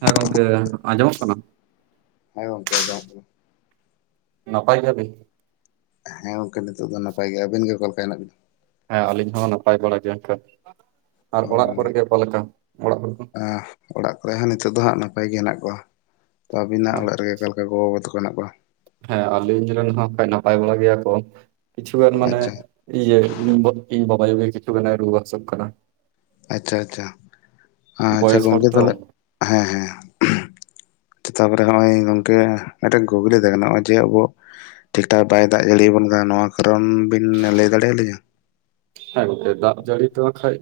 ᱦᱮᱸ ᱜᱚᱝᱠᱮ ᱟᱸᱡᱚᱢᱚᱜ ᱠᱟᱱᱟ᱾ ᱦᱮ ᱜᱚᱝᱠᱮ ᱟᱸᱡᱚᱢᱚᱜ ᱠᱟᱱᱟ᱾ ᱱᱟᱯᱟᱭ ᱜᱤᱭᱟ ᱵᱤᱱ? ᱦᱮᱸ ᱜᱚᱝᱠᱮ ᱱᱤᱛᱚᱜ ᱫᱚ ᱱᱟᱯᱟᱭ ᱜᱮᱭᱟ᱾ ᱟᱹᱵᱤᱱ ᱜᱮ ᱚᱠᱟ ᱞᱮᱠᱟ ᱦᱮᱱᱟᱜ ᱵᱤᱱᱟ? ᱦᱮᱸ ᱟᱹᱞᱤᱧ ᱦᱚᱸ ᱱᱟᱯᱟᱭ ᱵᱟᱲᱟ ᱜᱮᱭᱟᱠᱟ᱾ ᱟᱨ ᱚ ᱚᱲᱟᱜ ᱠᱚᱨᱮ ᱜᱮ ᱚᱠᱟ ᱞᱮᱠᱟ ᱚᱲᱟᱜ ᱠᱚᱨᱮ ᱫᱚ? ᱟᱸ ᱚᱲᱟᱜ ᱠᱚᱨᱮ ᱦᱚᱸ ᱱᱤᱛᱚᱜ ᱫᱚ ᱦᱟᱜ ᱱᱟᱯᱟᱭ ᱜᱮ ᱦᱮᱱᱟᱜ ᱠᱚᱣᱟ ᱛᱚ᱾ ᱟᱹᱵᱤᱱᱟᱜ ᱚᱲᱟᱜ ᱨᱮᱜᱮ ᱚᱠᱟᱞ ᱞᱮᱠᱟ ᱜᱚ-ᱵᱟᱵᱟ ᱛᱟᱠᱚ ᱦᱮᱱᱟᱜ ᱠᱚᱣᱟ? ᱦᱮᱸ ᱟᱹᱞᱤᱧ ᱨᱮᱱ ᱦᱚᱸ ᱱᱟᱠᱷᱟᱡ ᱱᱟᱯᱟᱭ ᱵᱟᱲᱟ ᱜᱮᱭᱟ ᱠᱚ ᱠᱤᱪᱷᱩ ᱜᱟᱱ ᱢᱟᱱᱮ ᱟᱪᱪᱷᱟ ᱤᱭᱟᱹ ᱤᱧ ᱵᱟᱵᱟᱭᱩ ᱠᱤᱪᱷᱩ ᱜᱟᱱᱮ ᱨᱩᱣᱟᱹ ᱦᱟᱹᱥᱩᱜ ᱠᱟᱱᱟ᱾ ᱟᱪᱪᱷᱟ ᱟᱪᱪᱷᱟ ᱟᱪᱪᱷᱟ ᱵᱚᱭᱮᱥ ᱦᱚᱲ ᱜᱚᱢᱠᱮ ᱛᱚ ᱛᱟᱦᱚᱞᱮ ᱦᱮᱸ ᱦᱮᱸ᱾ ᱛᱟᱨᱯᱚᱨᱮ ᱦᱜ-ᱚᱭ ᱜᱚᱢᱠᱮ ᱢᱤᱫᱴᱟᱝ ᱠᱩᱠᱞᱤ ᱛᱟᱦᱮ ᱠᱟᱱᱟ ᱦᱚᱜ-ᱚᱭ ᱡᱮ ᱟᱵᱩ ᱴᱷᱤᱠ ᱴᱷᱟᱠ ᱵᱟᱭ ᱫᱟᱜ ᱡᱟᱹᱲᱤᱭᱟᱵᱚᱱ ᱠᱟᱱᱟ ᱱᱚᱣᱟ ᱠᱟᱨᱚᱱ ᱵᱤᱱ ᱞᱟᱹᱭ ᱫᱟᱲᱮᱭᱟᱞᱤᱧᱟ? ᱦᱮᱸ ᱜᱚᱝᱠᱮ ᱫᱟᱜ ᱡᱟᱹᱲᱤ ᱫᱚ ᱵᱟᱠᱷᱟᱡ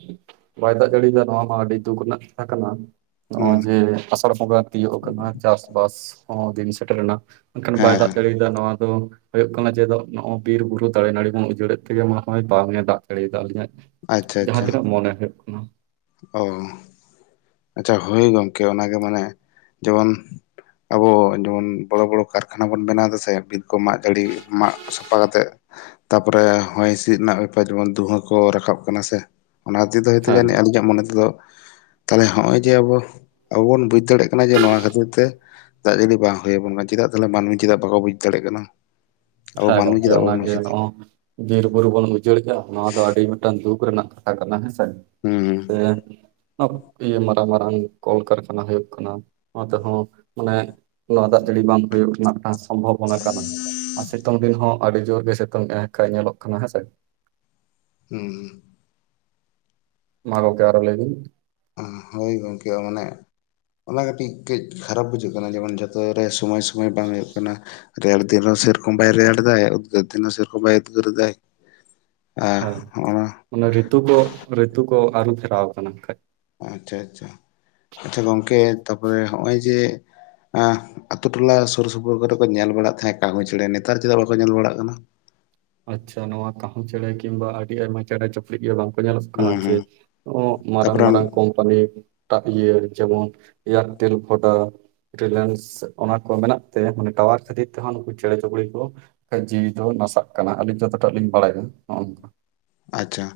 ᱵᱟᱭ ᱫᱟᱜ ᱡᱟᱹᱲᱤᱭᱟ ᱱᱚᱣᱟ ᱢᱟ ᱟᱹᱰᱤ ᱫᱩᱠ ᱨᱮᱱᱟᱜ ᱠᱟᱛᱷᱟ ᱠᱟᱱᱟ᱾ ᱱᱚᱜ-ᱚᱭ ᱦᱮᱸ ᱡᱮ ᱟᱥᱟᱲ ᱵᱚᱸᱜᱟ ᱛᱤᱭᱳᱜ ᱠᱟᱱᱟ ᱪᱟᱥᱵᱟᱥ ᱦᱚᱸ ᱫᱤᱱ ᱥᱮᱴᱮᱨᱮᱱᱟ᱾ ᱠᱷᱟᱱ ᱵᱟᱭ ᱦᱮᱸ ᱫᱟᱜ ᱦᱮᱸ ᱡᱟᱹᱲᱤ ᱱᱚᱣᱟ ᱫᱚ ᱦᱩᱭᱩᱜ ᱠᱟᱱᱟ ᱡᱮ ᱱᱚᱜ-ᱚᱭ ᱵᱤᱨ ᱵᱩᱨᱩ ᱫᱟᱨᱮ ᱱᱟᱹᱲᱤ ᱵᱚᱱ ᱩᱡᱟᱹᱲᱮᱫ ᱛᱮᱜᱮ ᱢᱚᱬᱮ ᱦᱚᱭ ᱵᱟᱝ ᱮ ᱫᱟᱜ ᱫᱟᱲᱮ ᱠᱟᱜ ᱟᱹᱞᱤᱧᱟᱜ ᱟᱪᱪᱷᱟ ᱡᱟᱦᱟᱸ ᱟᱪᱪᱷᱟ ᱛᱤᱱᱟᱹᱜ ᱢᱚᱱᱮ ᱦᱩᱭᱩᱜ ᱠᱟᱱᱟ᱾ ᱚ ᱟᱪᱪᱷᱟ ᱦᱳᱭ ᱜᱚᱢᱠᱮ ᱚᱱᱟᱜᱮ ᱢᱟᱱᱮ ᱡᱮᱢᱚᱱ ᱟᱵᱚ ᱡᱮᱢᱚᱱ ᱵᱚᱲᱚ ᱵᱚᱲᱚ ᱠᱟᱨᱠᱷᱟᱱᱟ ᱵᱚᱱ ᱵᱮᱱᱟᱣ ᱫᱟᱥᱮ ᱠᱚ ᱢᱟᱜ ᱡᱟᱹᱲᱤ ᱢᱟᱜ ᱥᱟᱯᱷᱟ ᱠᱟᱛᱮ ᱛᱟᱯᱚᱨᱮ ᱦᱚᱭ ᱦᱤᱥᱤᱫ ᱨᱮᱱᱟᱜ ᱵᱮᱯᱟᱨ ᱡᱮᱢᱚᱱ ᱫᱩᱦᱟᱹ ᱠᱚ ᱨᱟᱠᱟᱵ ᱠᱟᱱᱟ ᱥᱮ ᱚᱱᱟ ᱛᱮ ᱫᱚ ᱦᱚᱛᱮ ᱦᱮᱸ ᱟᱹᱞᱤᱧ ᱤᱧᱟᱹᱜ ᱢᱚᱱᱮ ᱛᱮᱫᱚ ᱛᱟᱦᱚᱞᱮ ᱦᱚᱜ-ᱚᱭ ᱡᱮ ᱟᱵᱚ ᱟᱵᱚ ᱵᱚᱱ ᱵᱩᱡᱽ ᱫᱟᱲᱮᱭᱟᱜ ᱠᱟᱱᱟ ᱡᱮ ᱱᱚᱣᱟ ᱠᱷᱟᱹᱛᱤᱨ ᱛᱮ ᱫᱟᱜ ᱡᱟᱹᱲᱤ ᱵᱟᱝ ᱦᱩᱭ ᱟᱵᱚᱱ ᱠᱟᱱᱟ ᱪᱮᱫᱟᱜ ᱛᱟᱦᱞᱮ ᱢᱟᱹᱱᱢᱤ ᱪᱮᱫᱟᱜ ᱵᱟᱠᱚ ᱵᱩᱡᱽ ᱫᱟᱲᱮᱭᱟᱜ ᱠᱟᱱᱟ᱾ ᱟᱵᱚ ᱦᱮᱸ ᱢᱟᱹᱱᱢᱤ ᱜᱚᱝᱠᱮ ᱪᱮᱫᱟᱜ ᱵᱟᱵᱚᱱ ᱚᱱᱟᱜᱮ ᱵᱩᱡᱽ ᱮᱫᱟ ᱱᱚᱜ-ᱚ ᱵᱤᱨᱵᱩᱨᱩ ᱵᱚᱱ ᱩᱡᱟᱹᱲ ᱫᱟ ᱱᱚᱣᱟ ᱫᱚ ᱟᱹᱰᱤ ᱢᱤᱫᱴᱟᱝ ᱫᱩᱠ ᱨᱮᱱᱟᱜ ᱠᱟᱛᱷᱟ ᱠᱟᱱᱟ ᱦᱮᱸᱥᱮ᱾ ᱦᱩᱸ, [unintelligible] ᱤᱭᱟᱹ ᱢᱟᱨᱟᱝ ᱢᱟᱨᱟᱝ ᱠᱚᱞᱠᱟᱨᱠᱷᱟᱱᱟ ᱦᱩᱭᱩᱜ ᱠᱟᱱᱟ ᱚᱱᱟ ᱛᱮᱦᱚᱸ ᱢᱟᱱᱮ, ᱱᱚᱣᱟ ᱫᱟᱜ ᱡᱟᱹᱲᱤ ᱵᱟᱝ ᱦᱩᱭᱩᱜ ᱨᱮᱱᱟᱜ ᱢᱤᱫᱴᱟᱝ ᱥᱚᱢᱵᱷᱚᱵᱚᱱᱟ ᱠᱟᱱᱟ᱾ ᱟᱨ ᱥᱤᱛᱩᱝ ᱫᱤᱱ ᱦᱚᱸ ᱟᱹᱰᱤ ᱡᱳᱨ ᱜᱮ ᱥᱤᱛᱩᱝ ᱮ ᱠᱷᱟᱱ ᱧᱮᱞᱚᱜ ᱠᱟᱱᱟ ᱦᱮᱸᱥᱮ᱾ ᱦᱩᱸᱻ, ᱢᱟ ᱜᱚᱝᱠᱮ ᱟᱨᱚ ᱞᱟᱹᱭᱵᱤᱱ? ᱦᱳᱭ ᱜᱚᱢᱠᱮ ᱢᱟᱱᱮ ᱚᱱᱟ ᱠᱟᱹᱴᱤᱡ ᱠᱟᱹᱡ ᱠᱷᱟᱨᱟᱯ ᱵᱩᱡᱷᱟᱹᱜ ᱠᱟᱱᱟ ᱡᱮᱢᱚᱱ ᱡᱚᱛᱚ ᱨᱮ ᱥᱚᱢᱚᱭ ᱥᱚᱢᱚᱭ ᱵᱟᱝ ᱦᱩᱭᱩᱜ ᱠᱟᱱᱟ᱾ ᱨᱮᱭᱟᱲ ᱫᱤᱱ ᱦᱚᱸ ᱥᱮᱨᱚᱠᱚᱢ ᱵᱟᱭ ᱨᱮᱭᱟᱲ ᱟᱫᱟ ᱩᱫᱽᱜᱟᱹᱨ ᱫᱤᱱ ᱦᱚᱸ ᱥᱮᱨᱚᱠᱚᱢ ᱵᱟᱭ ᱩᱫᱽᱜᱟᱹᱨ ᱫᱟᱭ᱾ ᱟᱦ ᱦᱚᱜ-ᱚᱭ, ᱚᱱᱟ ᱨᱤᱛᱩ ᱠᱚ ᱨᱤᱛᱩ ᱠᱚ ᱟᱨᱦᱩ ᱯᱷᱮᱨᱟᱣ ᱟᱠᱟᱱᱟ ᱠᱷᱟᱡ, ᱟᱪᱪᱷᱟ ᱟᱪᱪᱷᱟ ᱟᱪᱪᱷᱟ ᱜᱚᱝᱠᱮ ᱛᱟᱨᱯᱚᱨᱮ ᱦᱚᱜ-ᱚᱭ ᱡᱮ ᱟᱛᱩ ᱴᱚᱞᱟ ᱥᱩᱨ ᱥᱩᱯᱩᱨ ᱠᱚᱨᱮ ᱠᱚ ᱧᱮᱞ ᱵᱟᱲᱟᱜ ᱛᱟᱦᱮᱸᱫ ᱠᱟᱦᱩ ᱪᱮᱸᱬᱮ ᱱᱮᱛᱟᱨ ᱪᱮᱫᱟᱜ ᱵᱟᱠᱚ ᱧᱮᱞ ᱵᱟᱲᱟᱜ ᱠᱟᱱᱟ? ᱟᱪᱪᱷᱟ ᱱᱚᱣᱟ ᱠᱟᱹᱦᱩ ᱪᱮᱬᱮ ᱠᱤᱢᱵᱟ ᱟᱹᱰᱤ ᱟᱭᱢᱟ ᱪᱮᱬᱮ ᱵᱟᱝᱠᱚ ᱧᱮᱞᱚᱜ ᱠᱟᱱᱟ ᱦᱩᱸ ᱡᱮ ᱦᱩᱸ ᱢᱟᱨᱟᱝ ᱛᱟᱯᱚᱨᱮ ᱢᱟᱨᱟᱝ ᱠᱚᱢ ᱠᱚᱢᱯᱟᱱᱤ ᱢᱟᱜ ᱤᱭᱟᱹ ᱡᱮᱢᱚᱱ ᱮᱭᱟᱨᱴᱮᱞ ᱵᱷᱳᱰᱟ ᱨᱤᱞᱮᱱᱥ ᱚᱱᱟ ᱠᱚ ᱢᱮᱱᱟᱜ ᱛᱮ ᱢᱟᱱᱮ ᱴᱟᱣᱟᱨ ᱠᱷᱟᱹᱛᱤᱨ ᱛᱮᱦᱚᱸ ᱱᱩᱠᱩ ᱪᱮᱬᱮ ᱪᱩᱯᱲᱤ ᱠᱚ, ᱡᱤᱣᱤ ᱫᱚ ᱱᱟᱥᱟᱜ ᱠᱟᱱᱟ ᱟᱹᱞᱤᱧ ᱡᱚᱛᱚᱴᱟᱜ ᱞᱤᱧ ᱵᱟᱲᱟᱭᱟ ᱱᱚᱜ-ᱚ ᱱᱚᱝᱠᱟ, ᱟᱪᱪᱷᱟ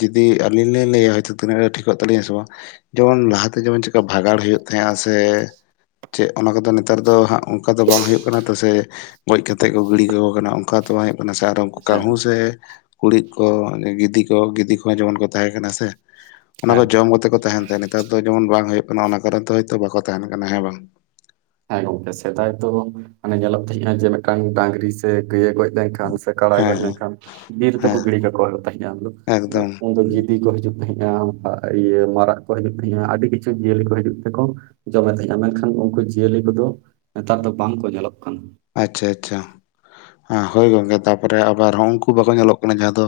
ᱡᱩᱫᱤ ᱟᱹᱞᱤᱧ ᱞᱤᱧ ᱞᱟᱹᱭ ᱟᱭ ᱛᱤᱱᱟᱹᱜ ᱴᱷᱤᱠᱚᱜ ᱛᱟᱹᱞᱤᱧᱟ ᱥᱮ ᱵᱟᱝ ᱡᱮᱢᱚᱱ ᱞᱟᱦᱟᱛᱮ ᱡᱮᱢᱚᱱ ᱪᱮᱠᱟ ᱵᱷᱟᱜᱟᱲ ᱦᱩᱭᱩᱜ ᱛᱟᱦᱮᱸᱜ-ᱟ ᱥᱮ ᱪᱮᱫ ᱚᱱᱟ ᱠᱚᱫᱚ ᱱᱮᱛᱟᱨ ᱫᱚ ᱦᱟᱸᱜ ᱚᱱᱠᱟ ᱫᱚ ᱵᱟᱝ ᱦᱩᱭᱩᱜ ᱠᱟᱱᱟ ᱛᱮ ᱥᱮ ᱜᱚᱡ ᱠᱟᱛᱮᱫ ᱠᱚ ᱜᱤᱲᱤ ᱠᱟᱠᱚ ᱠᱟᱱᱟ ᱚᱱᱠᱟ ᱛᱚ ᱵᱟᱝ ᱦᱩᱭᱩᱜ ᱠᱟᱱᱟ ᱥᱮ ᱟᱨ ᱦᱮᱸ ᱠᱟᱹᱦᱩ ᱥᱮ ᱠᱩᱲᱤᱫ, ᱠᱚ ᱜᱤᱫᱤ, ᱠᱚ ᱜᱤᱫᱤ, ᱠᱚᱦᱚᱸ ᱡᱮᱢᱚᱱ ᱠᱚ ᱛᱟᱦᱮᱸ ᱠᱟᱱᱟ ᱥᱮ ᱚᱱᱟ ᱦᱮᱸ ᱠᱚ ᱡᱚᱢ ᱠᱟᱛᱮ ᱠᱚ ᱛᱟᱦᱮᱱ ᱛᱟᱭᱟ ᱱᱮᱛᱟᱨ ᱫᱚ ᱡᱮᱢᱚᱱ ᱵᱟᱝ ᱦᱩᱭᱩᱜ ᱠᱟᱱᱟ ᱚᱱᱟ ᱠᱟᱨᱚᱱ ᱫᱚᱭᱛᱳ ᱵᱟᱠᱚ ᱛᱟᱦᱮᱱ ᱠᱟᱱᱟ ᱦᱮᱸ ᱵᱟᱝ᱾ ᱦᱮᱸ ᱜᱚᱝᱠᱮ ᱥᱮᱫᱟᱭ ᱫᱚ ᱢᱟᱱᱮ ᱧᱮᱞᱚᱜ ᱛᱟᱦᱮᱸᱜ-ᱟ ᱡᱮ ᱢᱤᱫᱴᱟᱝ ᱰᱟᱝᱨᱤ ᱥᱮ ᱜᱟᱹᱭ ᱮ ᱜᱚᱡ ᱞᱮᱱᱠᱷᱟᱱ ᱥᱮ ᱠᱟᱲᱟᱭ ᱦᱮᱸ ᱜᱚᱡ ᱦᱮᱸ ᱞᱮᱱᱠᱷᱟᱱ ᱵᱤᱨ ᱛᱮ ᱠᱚ ᱦᱮᱸ ᱜᱤᱲᱤ ᱠᱟᱠᱚ ᱛᱟᱦᱮᱱᱟ, ᱟᱢ ᱫᱚ ᱮᱠᱫᱚᱢ ᱩᱱ ᱫᱚ ᱜᱤᱫᱤ ᱠᱚᱤᱡᱩᱜ ᱦᱟᱡᱩᱜ ᱛᱟᱦᱮᱸᱜ-ᱟ ᱤᱭᱟᱹ ᱢᱟᱨᱟᱜ ᱠᱚ ᱦᱤᱡᱩᱜ ᱛᱟᱦᱮᱸᱜ-ᱟ ᱟᱹᱰᱤ ᱠᱤᱪᱷᱩ ᱡᱤᱭᱟᱹᱞᱤ ᱠᱚ ᱦᱤᱡᱩᱜ ᱛᱮᱠᱚ, ᱡᱚᱢᱮᱫ ᱛᱟᱦᱮᱸ-ᱟ ᱢᱮᱱᱠᱷᱟᱱ ᱩᱱᱠᱩ ᱡᱤᱭᱟᱹᱞᱤ ᱠᱚᱫᱚ ᱱᱮᱛᱟᱨ ᱫᱚ ᱵᱟᱝ ᱠᱚ ᱧᱮᱞᱚᱜ ᱠᱟᱱᱟ᱾ ᱟᱪᱪᱷᱟ ᱟᱪᱪᱷᱟ ᱦᱳᱭ ᱜᱚᱝᱠᱮ ᱛᱟᱨᱯᱚᱨᱮ ᱟᱵᱟᱨ ᱦᱚᱸ ᱩᱱᱠᱩ ᱵᱟᱠᱚ ᱧᱮᱞᱚᱜ ᱠᱟᱱᱟ ᱡᱟᱦᱟᱸ ᱫᱚ,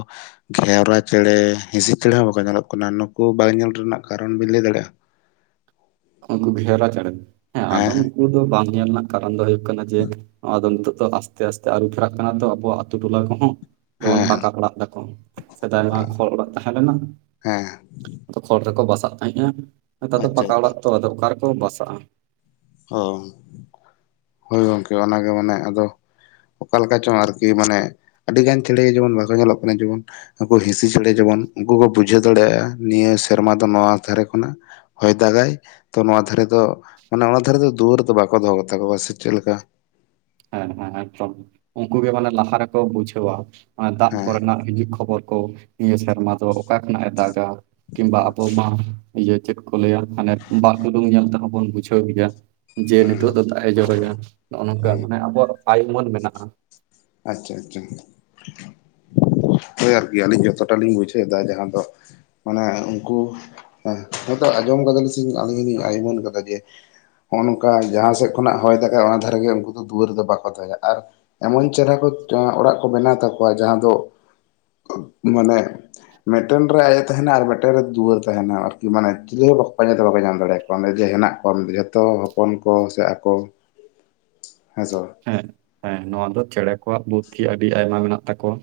ᱜᱷᱮᱣᱨᱟ ᱪᱮᱬᱮ ᱦᱤᱸᱥᱤᱫ ᱪᱮᱬᱮ ᱦᱚᱸ ᱵᱟᱠᱚ ᱧᱮᱞᱚᱜ ᱠᱟᱱᱟ ᱱᱩᱠᱩ ᱵᱟᱝ ᱧᱮᱞ ᱨᱮᱱᱟᱜ ᱠᱟᱨᱚᱱ ᱵᱤᱱ ᱞᱟᱹᱭ ᱫᱟᱲᱮᱭᱟᱜ-ᱟ? [inaudible] ᱩᱱᱠᱩ ᱜᱷᱮᱣᱨᱟ ᱪᱮᱬᱮ ᱦᱮᱸ ᱟᱫᱚ ᱩᱱᱠᱩ ᱫᱚ ᱵᱟᱝ ᱧᱮᱞ ᱨᱮᱱᱟᱜ ᱠᱟᱨᱚᱱ ᱫᱚ ᱦᱩᱭᱩᱜ ᱠᱟᱱᱟ ᱡᱮ ᱱᱚᱣᱟ ᱫᱚ ᱱᱤᱛᱚᱜ ᱫᱚ ᱟᱥᱛᱮ ᱟᱥᱛᱮ ᱟᱹᱨᱩ ᱯᱷᱮᱨᱟᱜ ᱠᱟᱱᱟ ᱛᱚ ᱟᱵᱚᱣᱟ ᱟᱛᱩ ᱴᱚᱞᱟ ᱠᱚᱦᱚᱸ ᱡᱮᱢᱚᱱ ᱦᱮᱸ ᱯᱟᱠᱟ ᱚᱲᱟᱜ ᱫᱟᱠᱚ, ᱥᱮᱫᱟᱭᱢᱟ ᱦᱮᱸ ᱠᱷᱚᱲ ᱚᱲᱟᱜ ᱛᱟᱦᱮᱸ ᱞᱮᱱᱟ, ᱦᱮᱸ ᱟᱫᱚ ᱠᱷᱚᱲ ᱨᱮᱠᱚ ᱵᱟᱥᱟᱜ ᱛᱟᱦᱮᱸ-ᱟ ᱱᱮᱛᱟᱨ ᱫᱚ ᱟᱪᱪᱷᱟ ᱯᱟᱠᱟ ᱟᱪᱪᱷᱟ ᱚᱲᱟᱜ ᱛᱚ ᱟᱫᱚ ᱚᱠᱟ ᱨᱮᱠᱚ ᱵᱟᱥᱟᱜ-ᱟ᱾ ᱦᱮᱸ ᱦᱳᱭ ᱜᱚᱢᱠᱮ ᱚᱱᱟᱜᱮ ᱢᱟᱱᱮ ᱟᱫᱚ, ᱚᱠᱟ ᱞᱮᱠᱟ ᱪᱚᱝ ᱟᱨᱠᱤ ᱢᱟᱱᱮ ᱟᱹᱰᱤ ᱜᱟᱱ ᱪᱮᱬᱮ ᱡᱮᱢᱚᱱ ᱵᱟᱥ ᱧᱮᱞᱚᱜ ᱠᱟᱱᱟ ᱡᱮᱢᱚᱱ ᱩᱱᱠᱩ ᱦᱤᱸᱥᱤ ᱪᱮᱬᱮ ᱡᱮᱢᱚᱱ ᱩᱱᱠᱩ ᱠᱚ ᱵᱩᱡᱷᱟᱹᱣ ᱫᱟᱲᱮᱭᱟᱜ-ᱟ ᱱᱤᱭᱟᱹ ᱥᱮᱨᱢᱟ ᱫᱚ ᱱᱚᱣᱟ ᱫᱷᱟᱨᱮ ᱠᱷᱚᱱᱟᱜ ᱦᱚᱭ ᱫᱟᱜᱟᱭ ᱛᱚ ᱱᱚᱣᱟ ᱫᱷᱟᱨᱮ ᱫᱚ ᱢᱟᱱᱮ ᱚᱱᱟ ᱫᱷᱟᱨᱮ ᱫᱚ ᱫᱩᱣᱟᱹᱨ ᱫᱚ ᱵᱟᱠᱚ ᱫᱚᱦᱚ ᱠᱟᱛᱟ ᱠᱚᱣᱟ ᱥᱮ ᱪᱮᱫ ᱞᱮᱠᱟ᱾ ᱦᱮᱸ ᱦᱮᱸ ᱮᱠᱫᱚᱢ ᱩᱱᱠᱩ ᱜᱮ ᱢᱟᱱᱮ ᱞᱟᱦᱟ ᱨᱮᱠᱚ ᱵᱩᱡᱷᱟᱹᱣᱟ, ᱫᱟᱜ ᱦᱮᱸ ᱠᱚᱨᱮᱱᱟᱜ ᱦᱤᱡᱩᱜ ᱠᱷᱚᱵᱚᱨ ᱠᱚ ᱱᱤᱭᱟᱹ ᱥᱮᱨᱢᱟ ᱫᱚ ᱚᱠᱟ ᱠᱷᱚᱱᱟᱜ ᱮ ᱫᱟᱜ ᱟ᱾ ᱠᱤᱢᱵᱟ ᱦᱮᱸ ᱟᱵᱚ ᱢᱟ ᱤᱭᱟᱹ ᱪᱮᱫ ᱠᱚ ᱞᱟᱹᱭ ᱟ ᱢᱟᱱᱮ ᱵᱟᱜ ᱰᱩᱞᱩᱝ ᱧᱮᱞ ᱛᱮᱦᱚᱸ ᱵᱚᱱ ᱵᱩᱡᱷᱟᱹᱣ ᱜᱮᱭᱟ᱾ ᱡᱮ ᱱᱤᱛᱚᱜ ᱦᱮᱸ ᱫᱚ ᱫᱟᱜ ᱮ ᱡᱚᱨᱟ ᱱᱚᱜ-ᱟᱭ ᱱᱚᱝᱠᱟ ᱢᱟᱱᱮ ᱟᱵᱚᱣᱟᱜ ᱟᱭ ᱩᱢᱟᱹᱱ ᱢᱮᱱᱟᱜ-ᱟ᱾ ᱟᱪᱪᱷᱟ ᱟᱪᱪᱷᱟ ᱦᱳᱭ ᱟᱨᱠᱤ ᱟᱹᱞᱤᱧ ᱡᱚᱛᱚᱴᱟ ᱞᱤᱧ ᱵᱩᱡᱷᱟᱹᱣ ᱫᱟ ᱡᱟᱦᱟᱸ ᱫᱚ ᱢᱟᱱᱮ ᱩᱱᱠᱩᱸ ᱦᱚᱭᱛᱚ ᱟᱸᱡᱚᱢ ᱠᱟᱫᱟᱞ ᱟᱞᱤᱧ ᱦᱚᱸᱞᱤᱧ ᱟᱭᱢᱟᱹᱱ ᱠᱟᱫᱟ ᱡᱮ ᱦᱚᱜ ᱱᱚᱝᱠᱟ ᱡᱟᱦᱟᱸ ᱥᱮᱫ ᱠᱷᱚᱱᱟᱜ ᱦᱚᱭ ᱫᱟᱜ ᱚᱱᱟ ᱫᱷᱟᱨᱮᱜ ᱜᱮ ᱩᱱᱠᱩ ᱫᱚ ᱫᱩᱣᱟᱹᱨ ᱫᱚ ᱵᱟᱠᱚ ᱫᱟᱦᱮᱸ ᱟ ᱟᱨ ᱮᱢᱚᱱ ᱪᱮᱨᱦᱟ ᱠᱚ ᱚᱲᱟᱜ ᱠᱚ ᱵᱮᱱᱟᱣ ᱛᱟᱠᱚᱣᱟ ᱡᱟᱦᱟᱸ ᱫᱚ ᱢᱟᱱᱮ ᱢᱤᱫᱴᱮᱱ ᱨᱮ ᱟᱡ ᱮ ᱛᱟᱦᱮᱱᱟ ᱟᱨ ᱢᱤᱫᱴᱮᱱ ᱨᱮ ᱫᱩᱣᱟᱹᱨ ᱛᱟᱦᱮᱱᱟ ᱟᱨᱠᱤ ᱢᱟᱱᱮ ᱪᱤᱞᱤ ᱦᱚᱸ ᱯᱟᱸᱡᱟ ᱛᱮ ᱵᱟᱠᱚ ᱧᱟᱢ ᱫᱟᱲᱮᱭᱟᱜ-ᱟ। ᱚᱸᱰᱮᱡᱮ ᱦᱮᱱᱟᱜ ᱠᱚᱣᱟ ᱡᱚᱛᱚ ᱦᱚᱯᱚᱱ ᱠᱚ ᱥᱮ ᱟᱠᱚ ᱦᱮᱸᱥᱮ ᱵᱟᱝ ᱦᱮᱸ ᱦᱮᱸ ᱱᱚᱶᱟ ᱫᱚ ᱪᱮᱬᱮ ᱠᱚᱣᱟᱜ ᱵᱩᱫᱽᱫᱷᱤ ᱟᱹᱰᱤ ᱟᱭᱢᱟ ᱢᱮᱱᱟᱜ ᱛᱟᱠᱚᱣᱟ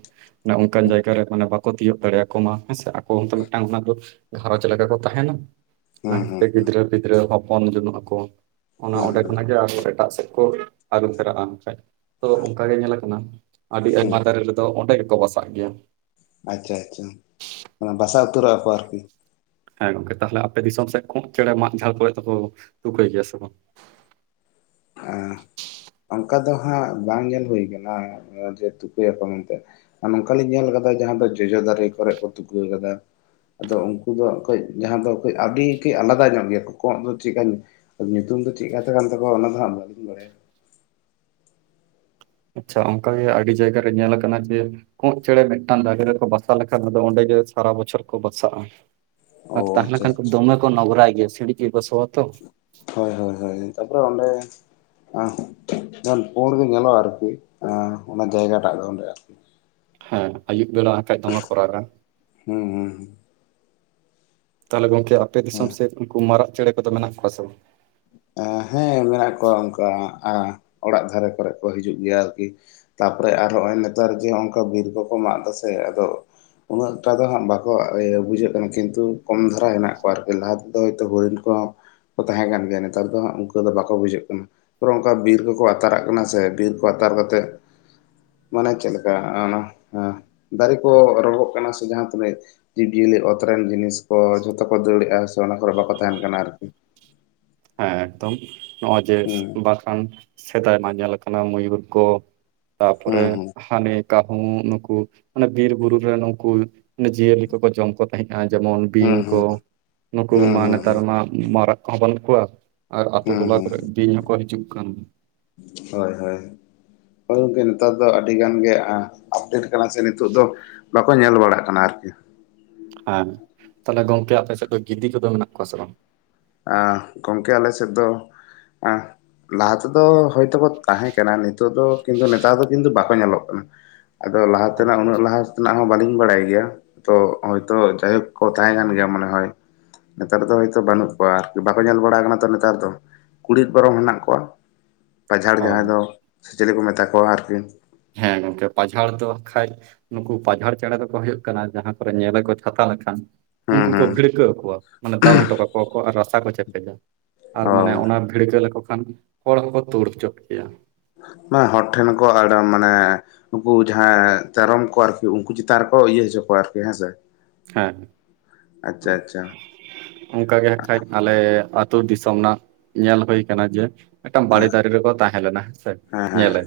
ᱢᱟᱱᱮ ᱚᱱᱠᱟᱱ ᱡᱟᱭᱜᱟ ᱨᱮ ᱢᱟᱱᱮ ᱠᱚ ᱛᱤᱭᱳᱜ ᱫᱟᱲᱮᱭᱟᱠᱚ ᱢᱟ ᱦᱮᱸ ᱥᱮ ᱟᱠᱚ ᱦᱚᱸᱛᱚ ᱢᱤᱫᱴᱟᱝ ᱚᱲᱟᱜ ᱫᱩᱣᱟᱹᱨ ᱜᱷᱟᱸᱨᱚᱧᱡᱽ ᱞᱮᱠᱟ ᱠᱚ ᱛᱟᱦᱮᱸᱱᱟ᱾ ᱚᱱᱟ ᱵᱟᱝ ᱠᱷᱟᱹᱛᱤᱨ ᱛᱮ ᱦᱩᱸ ᱦᱩᱸ ᱜᱤᱫᱽᱨᱟᱹ ᱯᱤᱫᱽᱨᱟᱹ ᱦᱚᱯᱚᱱ ᱡᱟᱹᱱᱩᱜ ᱟᱠᱚ ᱚᱱᱟ ᱦᱩᱸ ᱚᱸᱰᱮ ᱦᱩᱸ ᱦᱩᱸ ᱠᱷᱚᱱᱟᱜ ᱜᱮ ᱟᱨ ᱦᱚᱸ ᱮᱴᱟᱜ ᱥᱮᱫ ᱠᱚ ᱟᱨᱩ ᱯᱷᱮᱨᱟᱜ-ᱟ ᱠᱷᱟᱡ ᱛᱚ ᱚᱱᱠᱟ ᱜᱮ ᱧᱮᱞ ᱟᱠᱟᱱᱟ ᱟᱹᱰᱤ ᱦᱩᱸ ᱟᱭᱢᱟ ᱫᱟᱨᱮ ᱨᱮ ᱟᱫᱚ ᱚᱸᱰᱮ ᱜᱮᱠᱚ ᱵᱟᱥᱟᱜ ᱜᱮᱭᱟ ᱟᱪᱪᱷᱟ ᱟᱪᱪᱷᱟ ᱚᱱᱟ ᱵᱟᱥᱟ ᱩᱛᱟᱹᱨᱚᱜ-ᱟ ᱠᱚ ᱟᱨᱠᱤ ᱦᱮᱸ ᱜᱚᱝᱠᱮ ᱛᱟᱦᱚᱞᱮ ᱟᱯᱮ ᱫᱤᱥᱚᱢ ᱥᱮᱫ ᱠᱚᱸᱜ ᱪᱮᱬᱮ ᱢᱟᱜ ᱡᱷᱟᱲ ᱠᱚᱨᱮ ᱫᱚᱠᱚ ᱛᱩᱠᱟᱹᱭ ᱜᱮᱭᱟ ᱥᱮ ᱵᱟᱝ? ᱚᱱᱠᱟ ᱫᱚ ᱦᱟᱸᱜ ᱵᱟᱝ ᱧᱮᱞ ᱦᱩᱭ ᱠᱟᱱᱟ ᱱᱚᱜ-ᱚᱭ ᱡᱮ ᱛᱩᱠᱟᱹᱭ ᱟᱠᱚ ᱢᱮᱱᱛᱮ ᱱᱚᱝᱠᱟ ᱞᱤᱧ ᱧᱮᱞ ᱠᱟᱫᱟ ᱡᱟᱦᱟᱸ ᱫᱚ ᱡᱚᱡᱚ ᱫᱟᱨᱮ ᱠᱚᱨᱮᱜ ᱠᱚ ᱛᱩᱠᱟᱹ ᱠᱟᱫᱟ ᱟᱫᱚ ᱩᱱᱠᱩ ᱫᱚ ᱠᱟᱹᱡ ᱡᱟᱦᱟᱸ ᱫᱚ ᱠᱟᱹᱡ ᱟᱹᱰᱤ ᱠᱟᱹᱡ ᱟᱞᱟᱫᱟ ᱧᱚᱜ ᱜᱮᱭᱟ ᱠᱚ ᱠᱚᱸᱜ ᱫᱚ ᱪᱮᱫᱠᱟ ᱟᱫᱚ ᱧᱩᱛᱩᱢ ᱫᱚ ᱪᱮᱫ ᱠᱟᱛᱷᱟ ᱠᱟᱱ ᱛᱟᱠᱚᱣᱟ ᱚᱱᱟ ᱫᱚᱜ ᱵᱟᱹᱞᱤᱧ ᱵᱟᱲᱟᱭᱟ᱾ ᱟᱪᱪᱷᱟ ᱚᱱᱠᱟᱜᱮ ᱟᱹᱰᱤ ᱡᱟᱭᱜᱟᱨᱮ ᱧᱮᱞ ᱠᱟᱱᱟ ᱡᱮ ᱠᱚᱸᱜ ᱪᱮᱬᱮ ᱢᱤᱫᱴᱟᱝ ᱫᱟᱨᱮ ᱨᱮᱠᱚ ᱵᱟᱥᱟ ᱞᱮᱠᱷᱟᱱ ᱟᱫᱚ ᱚᱸᱰᱮ ᱜᱮ ᱥᱟᱨᱟ ᱵᱚᱪᱷᱚᱨ ᱠᱚ ᱵᱟᱥᱟᱜ-ᱟ᱾ ᱟᱨ ᱚ ᱛᱟᱦᱮᱸ ᱟᱪᱪᱷᱟ ᱞᱮᱠᱷᱟᱱ ᱠᱚ ᱟᱪᱪᱷᱟ ᱫᱚᱢᱮ ᱠᱚ ᱱᱚᱜᱨᱟᱭ ᱜᱮᱭᱟ ᱥᱤᱲᱤᱡ ᱜᱮᱠᱚ ᱥᱚᱣᱟ ᱛᱚ ᱦᱳᱭ ᱦᱳᱭ ᱦᱳᱭ ᱛᱟᱯᱚᱨᱮ ᱚᱸᱰᱮ ᱟ ᱯᱳᱲ ᱜᱮ ᱧᱮᱞᱚᱜᱼᱟ ᱟᱨᱠᱤ, ᱟᱸ ᱚᱱᱟ ᱡᱟᱭᱜᱟ ᱴᱟᱜ ᱫᱚ ᱚᱸᱰᱮ᱾ [inaudible] ᱦᱮᱸ ᱟᱭᱩᱵ ᱵᱮᱲᱟ ᱠᱷᱟᱡ ᱫᱚᱢᱮ ᱠᱚ ᱨᱟᱜᱟ। ᱦᱩᱸ- ᱦᱩᱸ- ᱦᱩᱸ ᱛᱟᱦᱚᱞᱮ ᱜᱚᱝᱠᱮ ᱟᱯᱮ ᱦᱩᱸ ᱫᱤᱥᱚᱢ ᱥᱮᱫ ᱩᱱᱠᱩ ᱢᱟᱨᱟᱜ ᱪᱮᱬᱮ ᱠᱚᱫᱚ ᱢᱮᱱᱟᱜ ᱠᱚᱣᱟ ᱥᱮ ᱵᱟᱝ? ᱟ ᱦᱮᱸ ᱢᱮᱱᱟᱜ ᱠᱚᱣᱟ ᱚᱱᱠᱟ ᱚᱲᱟᱜ ᱫᱷᱟᱨᱮ ᱠᱚᱨᱮ ᱠᱚ ᱦᱤᱡᱩᱜ ᱜᱮᱭᱟ ᱟᱨᱠᱤ᱾ ᱛᱟᱨᱯᱚᱨᱮ ᱟᱨ ᱱᱚᱜᱼᱚᱭ ᱱᱮᱛᱟᱨ ᱡᱮ ᱦᱚᱸᱜᱼᱚᱝᱠᱟ ᱵᱤᱨ ᱠᱚᱼᱠᱚ ᱢᱟᱜ ᱫᱟᱥᱮ ᱟᱫᱚ᱾ ᱩᱱᱟᱹᱜ ᱴᱟᱜ ᱫᱚ ᱦᱟᱸᱜ ᱵᱟᱠᱚ ᱤᱭᱟᱹ ᱵᱩᱡᱷᱟᱹᱜ ᱠᱟᱱᱟ ᱠᱤᱱᱛᱩ ᱠᱚᱢ ᱫᱷᱟᱨᱟ ᱦᱮᱱᱟᱜ ᱠᱚᱣᱟ ᱟᱨᱠᱤ ᱞᱟᱦᱟ᱾ ᱦᱚᱭᱛᱳ ᱦᱚᱨᱤᱱ ᱠᱚᱦᱚᱸ ᱠᱚ ᱛᱟᱦᱮᱸ ᱠᱟᱱ ᱜᱮᱭᱟ᱾ ᱱᱮᱛᱟᱨ ᱫᱚ ᱩᱱᱠᱩ ᱫᱚ ᱵᱟᱠᱚ ᱵᱩᱡᱷᱟᱹᱜ ᱠᱟᱱᱟ᱾ ᱯᱚᱨᱮ ᱚᱱᱠᱟ ᱵᱤᱨ ᱠᱚᱠᱚ ᱟᱛᱟᱨᱟᱜ ᱠᱟᱱᱟ ᱥᱮ, ᱵᱤᱨ ᱠᱚ ᱟᱛᱟᱨ ᱠᱟᱛᱮᱜ ᱢᱟᱱᱮ ᱪᱮᱫ ᱞᱮᱠᱟ ᱚᱱᱟ ᱫᱟᱨᱮ ᱠᱚ ᱨᱚᱸᱜᱚᱜ ᱠᱟᱱᱟ ᱥᱮ ᱡᱟᱦᱟᱸ ᱛᱤᱱᱟᱹᱜ ᱡᱤᱵᱽᱡᱤᱭᱟᱹᱞᱤ ᱚᱛᱨᱮᱱ ᱡᱤᱱᱤᱥ ᱠᱚ ᱡᱷᱚᱛᱚ ᱠᱚ ᱫᱟᱹᱲᱮᱜᱼᱟ᱾ ᱥᱮ ᱚᱱᱟ ᱠᱚᱨᱮ ᱵᱟᱠᱚ ᱛᱟᱦᱮᱱ ᱠᱟᱱᱟ ᱟᱨᱠᱤ᱾ ᱦᱮᱸ ᱮᱠᱫᱚᱢ ᱱᱚᱜᱼᱚᱭ ᱡᱮ ᱦᱩᱸ ᱵᱟᱠᱷᱟᱱ ᱥᱮᱫᱟᱭ ᱢᱟ ᱧᱮᱞ ᱟᱠᱟᱱᱟ ᱢᱚᱭᱩᱨ ᱠᱚ᱾ ᱛᱟᱯᱚᱨᱮ ᱦᱩᱸ ᱦᱩᱸ ᱦᱟᱱᱤ ᱠᱟᱸᱦᱩ ᱱᱩᱠᱩ ᱢᱟᱱᱮ ᱵᱤᱨ ᱵᱩᱨᱩ ᱨᱮ ᱩᱱᱠᱩ ᱡᱤᱭᱟᱹᱞᱤ ᱠᱚᱠᱚ ᱡᱚᱢ ᱠᱚ ᱛᱟᱦᱮᱸᱫᱼᱟ ᱡᱮᱢᱚᱱ ᱵᱤᱧ ᱦᱩᱸ ᱠᱚ, ᱦᱩᱸ ᱱᱩᱠᱩ ᱦᱩᱸ ᱦᱩᱸ ᱢᱟ ᱱᱮᱛᱟᱨ ᱦᱩᱸ ᱢᱟ ᱢᱟᱨᱟᱜ ᱠᱚᱦᱚᱸ ᱵᱟᱹᱱᱩᱜ ᱠᱚᱣᱟ᱾ ᱟᱨ ᱟᱹᱛᱩ ᱦᱩᱸ ᱴᱚᱞᱟ ᱦᱩᱸ ᱠᱚᱨᱮ ᱵᱤᱧ ᱦᱚᱸᱠᱚ ᱦᱤᱡᱩᱜ ᱠᱟᱱ᱾ ᱦᱳᱭ ᱦᱳᱭ ᱦᱳᱭ ᱜᱚᱝᱠᱮ ᱱᱮᱛᱟᱨ ᱫᱚ ᱟᱹᱰᱤ ᱜᱟᱱ ᱜᱮ ᱟ ᱟᱯᱰᱮᱴ ᱠᱟᱱᱟ ᱥᱮ ᱱᱤᱛᱚᱜ ᱫᱚ, ᱵᱟᱠᱚ ᱧᱮᱞ ᱵᱟᱲᱟᱜ ᱠᱟᱱᱟ ᱟᱨᱠᱤ᱾ ᱦᱮᱸ ᱛᱟᱦᱚᱞᱮ ᱜᱚᱝᱠᱮ ᱟᱯᱮ ᱥᱮᱫ ᱫᱚ ᱜᱤᱫᱤ ᱠᱚᱫᱚ ᱢᱮᱱᱟᱜ ᱠᱚᱣᱟ ᱥᱮ ᱵᱟᱝ? ᱜᱚᱝᱠᱮ ᱟᱞᱮ ᱥᱮᱫ ᱫᱚ ᱞᱟᱦᱟ ᱛᱮᱫᱚ ᱦᱚᱭ ᱛᱟᱦᱮᱸ ᱠᱟᱱᱟ ᱱᱤᱛᱚᱜ ᱫᱚ ᱠᱤᱱᱛᱩ ᱱᱮᱛᱟᱨ ᱫᱚ ᱠᱤᱱᱛᱩ ᱵᱟᱠᱚ ᱧᱮᱞᱚᱜ ᱠᱟᱱᱟ᱾ ᱟᱫᱚ ᱞᱟᱦᱟ ᱛᱮᱱᱟᱜ ᱩᱱᱟᱹᱜ ᱞᱟᱦᱟ᱾ ᱱᱟᱜ ᱦᱚᱸ ᱵᱟᱞᱤᱧ ᱵᱟᱲᱟᱭ ᱜᱮᱭᱟ ᱛᱚ ᱦᱚᱳᱭᱛᱳ ᱡᱟᱭᱦᱳᱠ ᱠᱚ ᱛᱟᱦᱮᱸ ᱠᱟᱱ ᱜᱮᱭᱟ ᱢᱚᱱᱮ ᱦᱚᱭ ᱱᱮᱛᱟᱨ ᱫᱚ ᱦᱳᱭᱛᱚ ᱵᱟᱹᱱᱩᱜ ᱠᱚᱣᱟ ᱟᱨᱠᱤ ᱵᱟᱠᱚ ᱧᱮᱞ ᱵᱟᱲᱟ ᱠᱟᱱᱟ ᱛᱚ ᱱᱮᱛᱟᱨ ᱫᱚ ᱠᱩᱲᱤᱫ ᱵᱚᱨᱚᱝ ᱦᱮᱱᱟᱜ ᱠᱚᱣᱟ᱾ ᱯᱟᱡᱷᱟᱲ ᱦᱳᱭ ᱡᱟᱦᱟᱸᱭ ᱫᱚ ᱥᱮ ᱪᱤᱞᱤ ᱠᱚ ᱢᱮᱛᱟ ᱠᱚᱣᱟ ᱟᱨᱠᱤ ᱦᱮᱸ ᱜᱚᱝᱠᱮ ᱯᱟᱡᱷᱟᱲ ᱫᱚ ᱠᱷᱟᱡ ᱱᱩᱠᱩ ᱯᱟᱡᱷᱟᱲ ᱪᱮᱸ-ᱬᱮᱸ ᱫᱚᱠᱚ ᱦᱩᱭᱩᱜ ᱠᱟᱱᱟ ᱡᱟᱦᱟᱸ ᱠᱚᱨᱮ ᱧᱮᱞᱮ ᱠᱚ ᱪᱷᱟᱛᱟ ᱞᱮᱠᱷᱟᱱ᱾ ᱦᱩᱸ ᱩᱱᱠᱩ ᱠᱚ ᱦᱩᱸ ᱵᱷᱤᱲᱠᱟᱹᱣ ᱠᱚᱣᱟ, ᱢᱟᱱᱮ ᱫᱟᱞ ᱦᱚᱴᱚ ᱠᱟᱠᱚᱣᱟ ᱠᱚ, ᱟᱨ ᱨᱟᱥᱟ ᱠᱚ ᱪᱮᱯᱮᱡᱟ ᱟᱨ ᱢᱟᱱᱮ ᱚ ᱚᱱᱟ ᱵᱷᱤᱲᱠᱟᱹᱣ ᱞᱮᱠᱚ ᱠᱷᱟᱱ ᱦᱚᱲ ᱦᱚᱸᱠᱚ ᱛᱩᱲ ᱦᱚᱪᱚᱜ ᱜᱮᱭᱟ᱾ ᱢᱟ ᱦᱚᱲ ᱴᱷᱮᱱ ᱦᱚᱸᱠᱚ ᱟᱫᱟ [unintelligible] ᱢᱟᱱᱮ᱾ ᱱᱩᱠᱩ ᱡᱟᱦᱟᱸ ᱛᱮᱭᱨᱚᱢ ᱠᱚ ᱟᱨᱠᱤ ᱩᱱᱠᱩ ᱪᱮᱛᱟᱱ ᱨᱮᱠᱚ ᱤᱭᱟᱹ ᱦᱚᱪᱚ ᱠᱚᱣᱟ᱾ ᱟᱨᱠᱤ ᱦᱮᱸᱥᱮ ᱦᱮᱸ ᱟᱪᱪᱷᱟ ᱟᱪᱪᱷᱟ ᱚᱝᱠᱟ ᱜᱮ ᱦᱟᱸᱜ ᱠᱷᱟᱡ᱾ ᱟᱞᱮ ᱟᱹᱛᱩ ᱫᱤᱥᱚᱢ ᱱᱟᱜ ᱧᱮᱞ ᱦᱩᱭ ᱠᱟᱱᱟ ᱡᱮ ᱢᱤᱴᱟᱝ ᱵᱟᱲᱮ ᱦᱮᱸ ᱫᱟᱨᱮ ᱨᱮᱠᱚ ᱛᱟᱦᱮᱸ ᱞᱮᱱᱟ ᱦᱮᱸᱥᱮ ᱦᱮᱸ ᱦᱮᱸ ᱧᱮᱞᱮ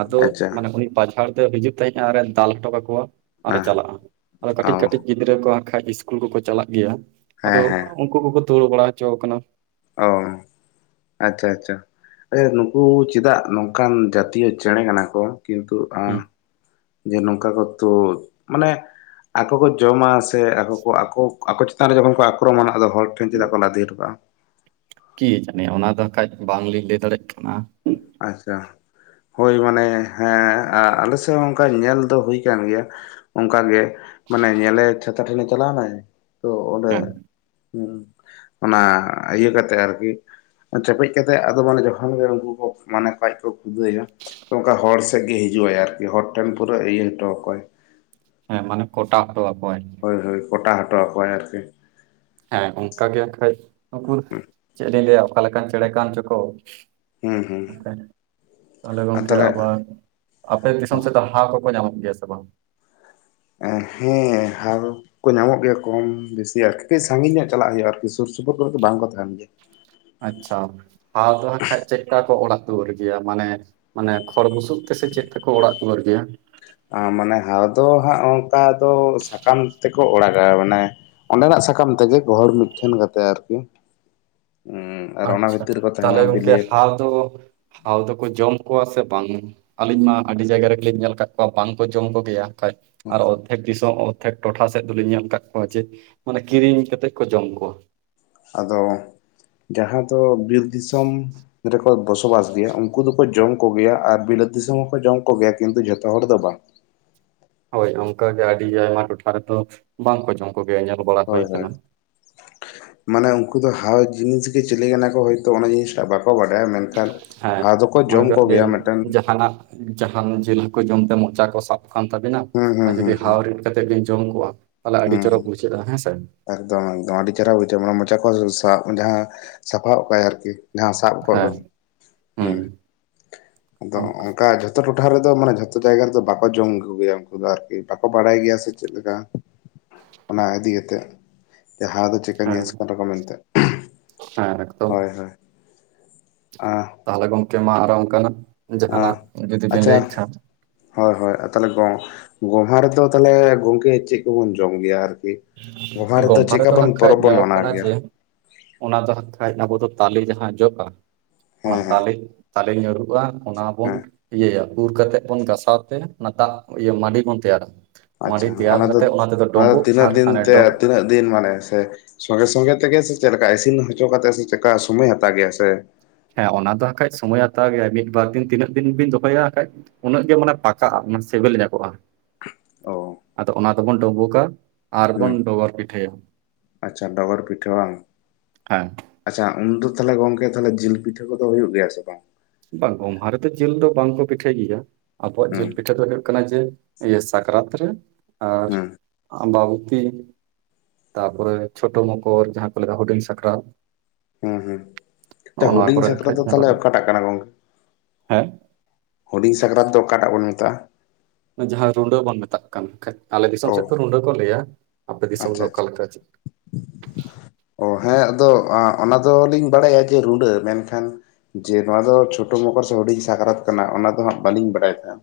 ᱟᱫᱚ ᱟᱪᱪᱷᱟ ᱢᱟᱱᱮ ᱩᱱᱤ ᱯᱟᱡᱷᱟᱲ ᱫᱚ ᱦᱤᱡᱩᱜ ᱛᱮᱡ ᱟᱨᱮ ᱫᱟᱞ ᱦᱚᱴᱚ ᱠᱟᱠᱚᱣᱟ ᱟᱨᱮ ᱦᱮᱸ ᱪᱟᱞᱟᱜ-ᱟ ᱟᱫᱚ ᱚ ᱠᱟᱹᱴᱤᱡ ᱠᱟᱹᱴ ᱜᱤᱫᱽᱨᱟᱹ ᱠᱚ ᱦᱟᱸᱜ ᱠᱷᱟᱡ ᱤᱥᱠᱩᱞ ᱠᱚᱠᱚ ᱪᱟᱞᱟᱜ ᱜᱮᱭᱟ᱾ ᱟᱫᱚ ᱦᱮᱸ ᱦᱮᱸ ᱩᱱᱠᱩ ᱠᱚᱠᱚ ᱛᱳᱲᱩ ᱵᱟᱲᱟ ᱦᱚᱪᱚ ᱠᱟᱱᱟ᱾ ᱚ ᱟᱪᱪᱷᱟ ᱟᱪᱪᱷᱟ ᱱᱩᱠᱩ ᱪᱮᱫᱟᱜ ᱱᱚᱝᱠᱟᱱ ᱡᱟᱛᱤᱭᱚ ᱪᱮᱬᱮ ᱠᱟᱱᱟ ᱠᱚ᱾ ᱠᱤᱱᱛᱩ ᱟ ᱦᱮᱸ ᱡᱮ ᱱᱚᱝᱠᱟ ᱠᱚ ᱛᱳ ᱢᱟᱱᱮ ᱟᱠᱚ ᱠᱚ ᱡᱚᱢᱟ ᱥᱮ ᱟᱠᱚ ᱠᱚ ᱟᱠᱚ ᱟᱠᱚ ᱪᱮᱛᱟᱱ ᱨᱮ ᱡᱚᱠᱷᱚᱱ ᱠᱚ ᱟᱠᱨᱚᱢᱚᱱᱟ ᱟᱫᱚ ᱦᱚᱲ ᱴᱷᱮᱱ ᱪᱮᱫᱟᱜ ᱠᱚ ᱞᱟᱫᱮ ᱦᱚᱴᱚ ᱠᱟᱜ-ᱟ᱾ ᱠᱤ ᱡᱟᱹᱱᱤ ᱚᱱᱟ ᱫᱚ ᱠᱟᱡ ᱵᱟᱝᱞᱤᱧ ᱞᱟᱹᱭ ᱫᱟᱲᱮᱜ ᱠᱟᱱᱟ᱾ ᱟᱪᱪᱷᱟ ᱦᱳᱭ ᱢᱟᱱᱮ ᱦᱮᱸ ᱟᱞᱮᱥᱮᱫ ᱦᱚᱸ ᱚᱝᱠᱟ ᱧᱮᱞ ᱫᱚ ᱦᱩᱭ ᱟᱠᱟᱱ ᱜᱮᱭᱟ᱾ ᱚᱝᱠᱟ ᱜᱮ ᱢᱟᱱᱮ ᱧᱮᱞᱮ ᱪᱷᱟᱛᱟ ᱴᱮᱱᱮ ᱪᱟᱞᱟᱣ ᱱᱟᱭ ᱛᱚ ᱚᱸᱰᱮ ᱦᱮᱸ ᱦᱩᱸ ᱚᱱᱟ ᱤᱭᱟᱹ ᱠᱟᱛᱮ ᱟᱨᱠᱤ ᱪᱮᱯᱮᱡ ᱠᱟᱛᱮᱜ ᱟᱫᱚ ᱢᱟᱱᱮ ᱡᱚᱠᱷᱚᱱ ᱜᱮ ᱩᱱᱠᱩ ᱠᱚ᱾ ᱢᱟᱱᱮ ᱟᱡ ᱠᱚ ᱠᱷᱩᱫᱟᱹᱣ ᱮᱭᱟ᱾ ᱛᱚ ᱚᱞᱠᱟ ᱦᱚᱲ ᱥᱮᱫ ᱜᱮ ᱦᱤᱡᱩ ᱟᱭ ᱟᱨᱠᱤ, ᱾ ᱦᱚᱲ ᱴᱷᱮᱱ ᱯᱩᱨᱟᱹ ᱤᱭᱟᱹ ᱦᱚᱴᱚ ᱟᱠᱚᱣᱟᱭ ᱦᱮᱸ ᱢᱟᱱᱮ ᱠᱚᱴᱟ ᱦᱚᱴᱚ ᱟᱠᱚᱣᱟᱭ᱾ ᱦᱳ ᱦᱳᱭ ᱠᱚᱴᱟ ᱦᱚᱴᱚ ᱟᱠᱚᱣᱟᱭ ᱟᱨᱠᱤ? ᱦᱮᱸ ᱚᱝᱠᱟ ᱜᱮ ᱦᱟᱸᱜ ᱠᱷᱟᱡ ᱱᱩᱠᱩ ᱪᱮᱫ ᱞᱤᱧ ᱞᱟᱹᱭᱟ ᱚᱠᱟ ᱞᱮᱠᱟᱱ ᱪᱮᱬᱮ ᱠᱟᱱ ᱪᱚᱠᱚ᱾ ᱦᱩᱸ ᱦᱩᱸ [unintelligible] ᱛᱟᱦᱚᱞᱮ ᱜᱚᱝᱠᱮ ᱟᱵᱟᱨ, ᱟᱯᱮ ᱫᱤᱥᱚᱢ ᱥᱮᱫ ᱫᱚ ᱦᱟᱣ ᱠᱚᱠᱚ ᱧᱟᱢᱚᱜ ᱜᱮᱭᱟ ᱥᱮ ᱵᱟᱝ? ᱮᱸ ᱦᱮᱸ ᱦᱟᱣ, ᱠᱚ ᱧᱟᱢᱚᱜ ᱜᱮᱭᱟ ᱠᱚᱢ ᱵᱤᱥᱤ ᱟᱨᱠᱤ ᱠᱟᱹᱡ ᱥᱟᱺᱜᱤᱧ ᱧᱚᱜ ᱪᱟᱞᱟᱜ ᱦᱩᱭᱩᱜ-ᱟ ᱟᱨᱠᱤ ᱥᱩᱨ ᱥᱩᱯᱩᱨ ᱠᱚᱨᱮ ᱫᱚ ᱵᱟᱝᱠᱚ ᱛᱟᱦᱮᱱ ᱜᱮᱭᱟ᱾ ᱟᱪᱪᱷᱟ ᱦᱟᱣ ᱫᱚ ᱦᱟᱸᱜ ᱠᱷᱟᱡ ᱪᱮᱫ ᱠᱟ ᱠᱚ ᱚᱲᱟᱜ ᱫᱩᱣᱟᱹᱨ ᱜᱮᱭᱟ ᱢᱟᱱᱮ? ᱢᱟᱱᱮ ᱠᱷᱚᱲ ᱵᱩᱥᱩᱵ ᱛᱮᱥᱮ ᱪᱮᱫ ᱛᱮᱠᱚ ᱚᱲᱟᱜ ᱫᱩᱣᱟᱹᱨ ᱜᱮᱭᱟ? ᱢᱟᱱᱮ ᱦᱟᱣ ᱫᱚ ᱦᱟᱸᱜ ᱚᱝᱠᱟ ᱫᱚ ᱥᱟᱠᱟᱢ ᱛᱮᱠᱚ ᱚᱲᱟᱜᱟ ᱢᱟᱱᱮ? ᱚᱸᱰᱮ ᱱᱟᱜ ᱥᱟᱠᱟᱢ ᱛᱮᱜᱮ ᱜᱚᱦᱚᱲ ᱢᱤᱫ ᱴᱷᱮᱱ ᱠᱟᱛᱮ ᱟᱨᱠᱤ᱾ ᱩᱸ ᱟᱨ ᱚᱱᱟ ᱵᱷᱤᱛᱤᱨ ᱨᱮ ᱠᱚ ᱛᱟᱦᱮᱱᱟ ᱵᱤᱞᱤᱭᱟᱠ, ᱛᱚ ᱦᱟᱣ ᱫᱚᱠᱚ ᱡᱚᱢ ᱠᱚᱣᱟ ᱥᱮ ᱵᱟᱝ? ᱟᱞᱤᱧ ᱢᱟ ᱟᱰᱤ ᱡᱟᱭᱜᱟ ᱨᱮᱜᱮ ᱞᱤᱧ ᱧᱮᱞ ᱠᱟᱜ ᱠᱚᱣᱟ ᱵᱟᱝᱠᱚ ᱡᱚᱢ ᱠᱚᱜᱮᱭᱟ ᱠᱷᱟᱡ ᱟᱨ ᱚᱨᱫᱷᱮᱠ ᱫᱤᱥᱚᱢ ᱴᱚᱴᱷᱟ ᱥᱮᱫ ᱫᱚᱞᱤᱧ ᱧᱮᱞ ᱠᱟᱫ ᱠᱚᱣᱟ ᱡᱮ ᱢᱟᱱᱮ ᱠᱤᱨᱤᱧ ᱠᱟᱛᱮᱫ ᱠᱚ ᱡᱚᱢ ᱠᱚᱣᱟ᱾ ᱟᱫᱚ ᱡᱟᱦᱟᱸ ᱫᱚ ᱵᱤᱨ ᱫᱤᱥᱚᱢ, ᱨᱮᱠᱚ ᱵᱚᱥᱚ ᱵᱟᱥ ᱜᱮᱭᱟ ᱩᱝᱠᱩ ᱫᱚᱠᱚ ᱡᱚᱢ ᱠᱚᱜᱮᱭᱟ ᱟᱨ ᱵᱤᱞᱟᱹᱛ ᱫᱤᱥᱚᱢ ᱦᱚᱸᱠᱚ ᱡᱚᱢ ᱠᱚᱜᱮᱭᱟ ᱠᱤᱱᱛᱩ ᱡᱷᱚᱛᱚ ᱦᱚᱲ ᱫᱚ ᱵᱟᱝ᱾ ᱦᱳᱭ ᱚᱱᱝᱠᱟ ᱜᱮ ᱟᱹᱰᱤ ᱟᱭᱢᱟ ᱴᱚᱴᱷᱟ ᱨᱮᱫᱚ ᱵᱟᱝ ᱠᱚ ᱡᱚᱢ ᱠᱚᱜᱮᱭᱟ ᱧᱮᱞ ᱵᱟᱲᱟ ᱦᱳᱭ ᱠᱟᱱᱟ᱾ ᱢᱟᱱᱮ ᱩᱝᱠᱩ ᱫᱚ ᱦᱟᱣ ᱡᱤᱱᱤᱥ ᱜᱮ ᱪᱤᱞᱤ ᱠᱟᱱᱟ ᱠᱚ ᱦᱚᱭᱛᱚ ᱚᱱᱟ ᱡᱤᱱᱤᱥ ᱴᱟᱜ ᱵᱟ ᱠᱚ ᱵᱟᱰᱟᱭᱟ ᱢᱮᱱᱠᱷᱟᱱ ᱦᱮᱸ ᱦᱟᱣ ᱫᱚᱠᱚ ᱢᱚᱱᱮ ᱡᱚᱢ ᱠᱟᱜ ᱵᱤᱱ ᱠᱚᱜᱮᱭᱟ ᱢᱮᱫᱴᱟᱱ, ᱡᱟᱦᱟᱱᱟᱜ ᱡᱟᱦᱟᱱ ᱡᱤᱞ ᱦᱟᱹᱠᱩ ᱡᱚᱢᱛᱮ ᱢᱚᱪᱟ ᱠᱚ ᱥᱟᱵ ᱠᱟᱱ ᱛᱟᱵᱤᱱᱟ ᱦᱩᱸ ᱟᱨ ᱦᱩᱸ ᱡᱩᱫᱤ ᱦᱩᱸ ᱦᱟᱣ ᱦᱩᱸ ᱨᱤᱫ ᱠᱟᱛᱮ ᱵᱤᱱ ᱡᱚᱢ ᱠᱚᱜᱣᱟ ᱛᱟᱞᱟᱦᱮ ᱟᱹᱰᱤ ᱦᱩᱸ ᱪᱚᱨᱚᱠ ᱦᱩᱸ ᱵᱩᱡᱷᱟᱹᱜ-ᱟ ᱦᱮᱸᱥᱮ? ᱮᱠᱫᱚᱢ ᱮᱠᱫᱚᱢ ᱟᱹᱰᱤ ᱪᱮᱦᱨᱟ ᱵᱩᱡᱷᱟᱹᱜ-ᱟ ᱢᱟᱱᱮ ᱢᱚᱪᱟ ᱠᱚ ᱥᱟᱵ ᱡᱟᱦᱟᱸ ᱥᱟᱯᱷᱟ ᱜᱚᱜ ᱠᱟᱭᱟᱭ ᱟᱨᱠᱤ᱾ ᱡᱟᱦᱟᱸ ᱥᱟᱵ ᱠᱚᱜ ᱫᱚ ᱦᱮᱸ ᱦᱩᱸ ᱟᱫᱚ ᱚᱱᱠᱟ ᱚᱝᱠᱟ ᱡᱚ ᱡᱷᱚᱛᱚ ᱴᱚᱴᱷᱟ ᱨᱮᱫᱚ ᱢᱟᱱᱮ ᱡᱷᱚᱛᱚ ᱡᱟᱭᱜᱟ ᱨᱮᱫᱚ ᱵᱟᱠᱚ ᱡᱚᱢ ᱠᱩᱜᱮᱭᱟ ᱩᱱᱠᱩ ᱫᱚ ᱟᱨᱠᱤ ᱵᱟᱠᱚ ᱵᱟᱲᱟᱭ ᱜᱮᱭᱟ ᱥᱮ ᱪᱮᱫ ᱞᱮᱠᱟ? ᱚᱱᱟ ᱤᱫᱤ ᱠᱟᱛᱮᱫ ᱡᱮ ᱦᱟᱣ ᱫᱚ ᱪᱤᱠᱟᱱ ᱡᱤᱱᱤᱥ ᱦᱮᱸ ᱠᱟᱱᱟ ᱠᱚ ᱢᱮᱱᱛᱮ᱾ ᱦᱮᱸ, ᱦᱳᱭ, ᱟᱸ ᱛᱟᱦᱚᱞᱮ ᱜᱚᱝᱠᱮ ᱢᱟ ᱟᱫᱚ ᱚᱝᱠᱟ ᱜᱮ, ᱚ ᱟᱪᱪᱷᱟ, ᱦᱳᱭ ᱦᱳᱭ ᱛᱟᱦᱚᱞᱮ ᱜᱚᱢᱦᱟ ᱨᱮᱫᱚ ᱛᱟᱦᱚᱞᱮ ᱜᱚᱝᱠᱮ ᱪᱮᱫ ᱠᱚᱵᱚᱱ ᱡᱚᱢ ᱜᱮᱭᱟ ᱟᱨᱠᱤ᱾ ᱜᱚᱢᱦᱟ ᱨᱮᱫᱚ ᱪᱮᱠᱟ ᱵᱚᱱ ᱯᱚᱨᱚᱵᱽ ᱵᱚᱱ ᱢᱟᱱᱟᱣ ᱜᱮᱭᱟ᱾ ᱚᱱᱟᱫᱚ ᱦᱟᱸᱜ ᱠᱷᱟᱡ ᱟᱵᱚ ᱫᱚ ᱛᱟᱞᱮ ᱡᱟᱦᱟᱸ ᱡᱚᱜ-ᱟ ᱚᱱᱟ ᱦᱮᱸ ᱦᱮᱸ ᱛᱟᱞᱮ, ᱛᱟᱞᱮ ᱧᱩᱨᱩᱜ-ᱟ ᱚᱱᱟ ᱵᱚᱱ ᱦᱮᱸ ᱤᱭᱟᱹᱭᱟ ᱩᱨ ᱠᱟᱛᱮᱜ ᱵᱚᱱ ᱜᱟᱥ-ᱟ ᱥᱟᱶᱛᱮ ᱚᱱᱟ ᱫᱟᱜ ᱤᱭᱟᱹ ᱢᱟᱹᱰᱤ ᱵᱚᱱ ᱛᱮᱭᱟᱨᱟ ᱢᱟᱹᱰᱤ ᱟᱪᱪᱷᱟ ᱛᱮᱭᱟᱨ ᱫᱚ ᱠᱟᱛᱮ ᱚᱱᱟ ᱛᱮᱫᱚ ᱰᱩᱸᱵᱩᱜ, ᱛᱤᱱᱟᱹᱜ ᱫᱤᱱ ᱛᱮ ᱛᱤᱱᱟᱹᱜ ᱫᱤᱱ ᱢᱟᱱᱮ ᱥᱮ? ᱥᱚᱸᱜᱮ ᱥᱚᱸᱜᱮ ᱛᱮᱜᱮ ᱥᱮ ᱪᱮᱫᱞᱮᱠᱟ ᱤᱥᱤᱱ ᱦᱚᱪᱚ ᱠᱟᱛᱮ ᱥᱮ ᱪᱮᱫᱠᱟ ᱥᱚᱢᱳᱚᱭ ᱦᱟᱛᱟᱣ ᱜᱮᱭᱟ ᱥᱮ? ᱦᱮᱸ ᱚᱱᱟ ᱫᱚ ᱦᱟᱸᱜᱠᱷᱟᱡ ᱥᱚᱢᱚᱭ ᱦᱟᱛᱟᱣ ᱜᱮᱭᱟ ᱢᱤᱫᱵᱟᱨ ᱫᱤᱱ ᱛᱤᱱᱟᱹᱜ ᱫᱤᱱ ᱵᱤᱱ ᱫᱚᱦᱚᱭᱟ ᱦᱟᱸᱜ ᱠᱷᱟᱡ᱾ ᱩᱱᱟᱹᱜ ᱜᱮ ᱢᱟᱱᱮ ᱯᱟᱠᱟᱜ-ᱟ ᱢᱟᱱᱮ ᱥᱤᱵᱤᱞ ᱡᱟᱠᱚᱜ-ᱟ᱾ ᱚ ᱟᱫᱚ ᱚᱱᱟ ᱫᱚᱵᱚᱱ ᱰᱳᱸᱵᱩᱠᱟ ᱦᱩᱸ ᱟᱨᱵᱚᱱ ᱰᱚᱜᱚᱨ ᱯᱤᱴᱷᱟᱹᱭᱟ᱾ ᱟᱪᱪᱷᱟ ᱰᱚᱜᱚᱨ ᱯᱤᱴᱷᱟᱹ ᱵᱟᱝ? ᱦᱮᱸ ᱟᱪᱪᱷᱟ ᱩᱱᱫᱚ ᱛᱟᱦᱚᱞᱮ ᱜᱚᱝᱠᱮ ᱛᱟᱦᱚᱞᱮ ᱡᱤᱞ ᱯᱤᱴᱷᱟᱹ ᱠᱚᱫᱚ ᱦᱩᱭᱩᱜ ᱜᱮᱭᱟ ᱥᱮ ᱵᱟᱝ? ᱵᱟᱝ ᱜᱚᱢᱦᱟ ᱨᱮᱫᱚ ᱡᱤᱞ ᱫᱚ ᱵᱟᱝᱠᱚ ᱯᱤᱴᱷᱟᱹᱭ ᱜᱮᱭᱟ ᱟᱵᱚᱣᱟᱜ ᱦᱩᱸ ᱡᱤᱞ ᱯᱤᱴᱷᱟᱹ ᱫᱚ ᱦᱩᱭᱩᱜ ᱠᱟᱱᱟ ᱡᱮ, ᱤᱭᱟᱹ ᱥᱟᱠᱨᱟᱛ ᱨᱮ ᱟᱨ ᱦᱩᱸ ᱟᱢᱵᱟᱵᱩᱛᱤ᱾ ᱛᱟᱯᱚᱨᱮ ᱪᱷᱳᱴᱳ ᱢᱚᱠᱚᱨ ᱡᱟᱦᱟᱸ ᱠᱚ ᱞᱟᱹᱭ ᱫᱟ ᱦᱩᱰᱤᱧ ᱥᱟᱠᱨᱟᱛ᱾ ᱦᱩᱸ ᱦᱩᱸ, ᱱᱚᱜᱼᱚ ᱱᱚᱣᱟ ᱦᱩᱰᱤᱧ ᱠᱚᱨᱮ ᱥᱟᱠᱨᱟᱛ ᱠᱷᱟᱡ ᱫᱚ ᱛᱟᱦᱚᱞᱮ ᱧᱮᱞᱚᱜ ᱚᱠᱟᱴᱟᱜ ᱠᱟᱱᱟ ᱜᱚᱝᱠᱮ᱾ ᱦᱮᱸ, ᱦᱩᱰᱤᱧ ᱥᱟᱠᱨᱟᱛ ᱫᱚ ᱚᱠᱟᱴᱟᱜ ᱵᱚᱱ ᱢᱮᱛᱟᱜ-ᱟ? ᱡᱟᱦᱟᱸ ᱨᱩᱸᱰᱟᱹ ᱵᱚᱱ ᱢᱮᱛᱟᱜ ᱠᱟᱱ, ᱟᱞᱮ ᱫᱤᱥᱚᱢ ᱚ ᱥᱮᱫ ᱨᱩᱸᱰᱟᱹ ᱠᱚ ᱞᱟᱹᱭᱟ ᱟᱯᱮ ᱫᱤᱥᱚᱢ ᱫᱚ ᱟᱪᱪᱷᱟ ᱚᱠᱟ ᱟᱪᱪᱷᱟ ᱞᱮᱠᱟ ᱪᱮᱫ? [unintelligible] ᱚ ᱦᱮᱸ ᱟᱫᱚ ᱚᱱᱟ ᱫᱚ ᱞᱤᱧ ᱵᱟᱲᱟᱭᱟ ᱡᱮ ᱨᱩᱸᱰᱟᱹ ᱢᱮᱱ ᱠᱷᱟᱱ ᱡᱮ ᱱᱚᱣᱟ ᱫᱚ ᱪᱷᱳᱴᱳ ᱢᱚᱠᱚᱨ ᱥᱮ ᱦᱩᱰᱤᱧ ᱥᱟᱠᱨᱟᱛ ᱠᱟᱱᱟ ᱚᱱᱟ ᱫᱚ ᱦᱟᱸᱜ ᱵᱟᱹᱞᱤᱧ ᱵᱟᱲᱟᱭ ᱛᱟᱦᱮᱸᱫ᱾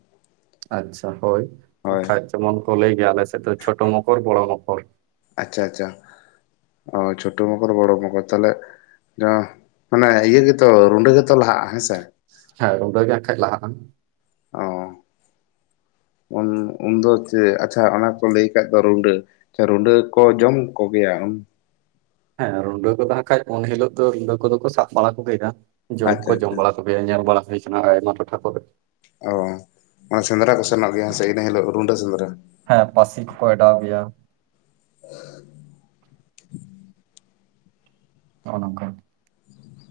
ᱟᱪᱪᱷᱟ ᱦᱳᱭ ᱦᱳᱭ ᱵᱟᱠᱷᱟᱡ ᱡᱮ ᱢᱚᱱ ᱠᱚ ᱞᱟᱹᱭ ᱜᱮᱭᱟ ᱟᱞᱮ ᱥᱮᱫ ᱫᱚ ᱪᱷᱳᱴᱳ ᱢᱚᱠᱚᱨ ᱵᱚᱲᱚ ᱢᱚᱠᱚᱨ ᱟᱪᱪᱷᱟ ᱟᱪᱪᱷᱟ ᱚ ᱪᱷᱳᱴᱳ ᱢᱚᱠᱚᱨ ᱵᱚᱲᱚ ᱢᱚᱠᱚᱨ ᱛᱟᱦᱞᱮ ᱡᱟᱦᱟ ᱢᱟᱱᱮ ᱤᱭᱟᱹ ᱜᱮ ᱛᱚ ᱨᱩᱸᱰᱟᱹ ᱜᱮ ᱛᱚ ᱞᱟᱦᱟᱜ-ᱟ ᱦᱮᱸ ᱥᱮ ᱦᱮᱸ ᱨᱩᱸᱰᱟᱹ ᱜᱮ ᱦᱟᱜ ᱠᱷᱟᱡ ᱞᱟᱦᱟᱜ-ᱟ᱾ ᱚ ᱩᱱ ᱩᱱ ᱫᱚ ᱪᱮᱫ ᱟᱪᱪᱷᱟ ᱚᱱᱟ ᱠᱚ ᱞᱟᱹᱭ ᱟᱠᱟᱫ ᱫᱚ ᱨᱩᱰᱟᱹ ᱟᱪᱪᱷᱟ ᱨᱩᱸᱰᱟᱹ ᱠᱚ ᱡᱚᱢ ᱠᱚ ᱜᱮᱭᱟ᱾ ᱦᱮᱸ ᱨᱩᱰᱟᱹ ᱠᱚ ᱛᱟᱦᱮᱸ ᱠᱷᱟᱡ ᱩᱱ ᱦᱤᱞᱳᱜ ᱫᱚ ᱨᱩᱰᱟᱹ ᱠᱚ ᱫᱚ ᱠᱚ ᱥᱟᱵ ᱵᱟᱲᱟ ᱠᱚ ᱜᱮᱭᱟ ᱡᱚᱢ ᱦᱚ ᱟᱪᱪᱷᱟ ᱠᱚ ᱡᱚᱢ ᱟᱪᱪᱷᱟ ᱵᱟᱲᱟ ᱠᱚ ᱜᱮᱭᱟ ᱧᱮᱞ ᱵᱟᱲᱟ ᱦᱩᱭ ᱠᱟᱱᱟ ᱟᱭᱢᱟ ᱴᱚᱴᱷᱟ ᱠᱚ ᱨᱮ᱾ ᱚᱻ ᱢᱟᱱᱮ ᱥᱮᱸᱫᱽ ᱨᱟ ᱠᱚ ᱥᱮᱱᱚᱜ ᱜᱮᱭᱟ ᱦᱮ ᱥᱮ ᱤᱱᱟᱹ ᱦᱤᱞᱳᱜ ᱨᱩᱰᱟᱹ ᱥᱮᱸᱫᱽ ᱨᱟ ᱦᱮᱸ ᱯᱟᱹᱥᱤ ᱠᱚ ᱠᱚ ᱮᱰᱟᱣ ᱜᱮ ᱭᱟ ᱾ [inaudible] ᱱᱚᱜ-ᱚ ᱱᱚᱝ ᱠᱟ᱾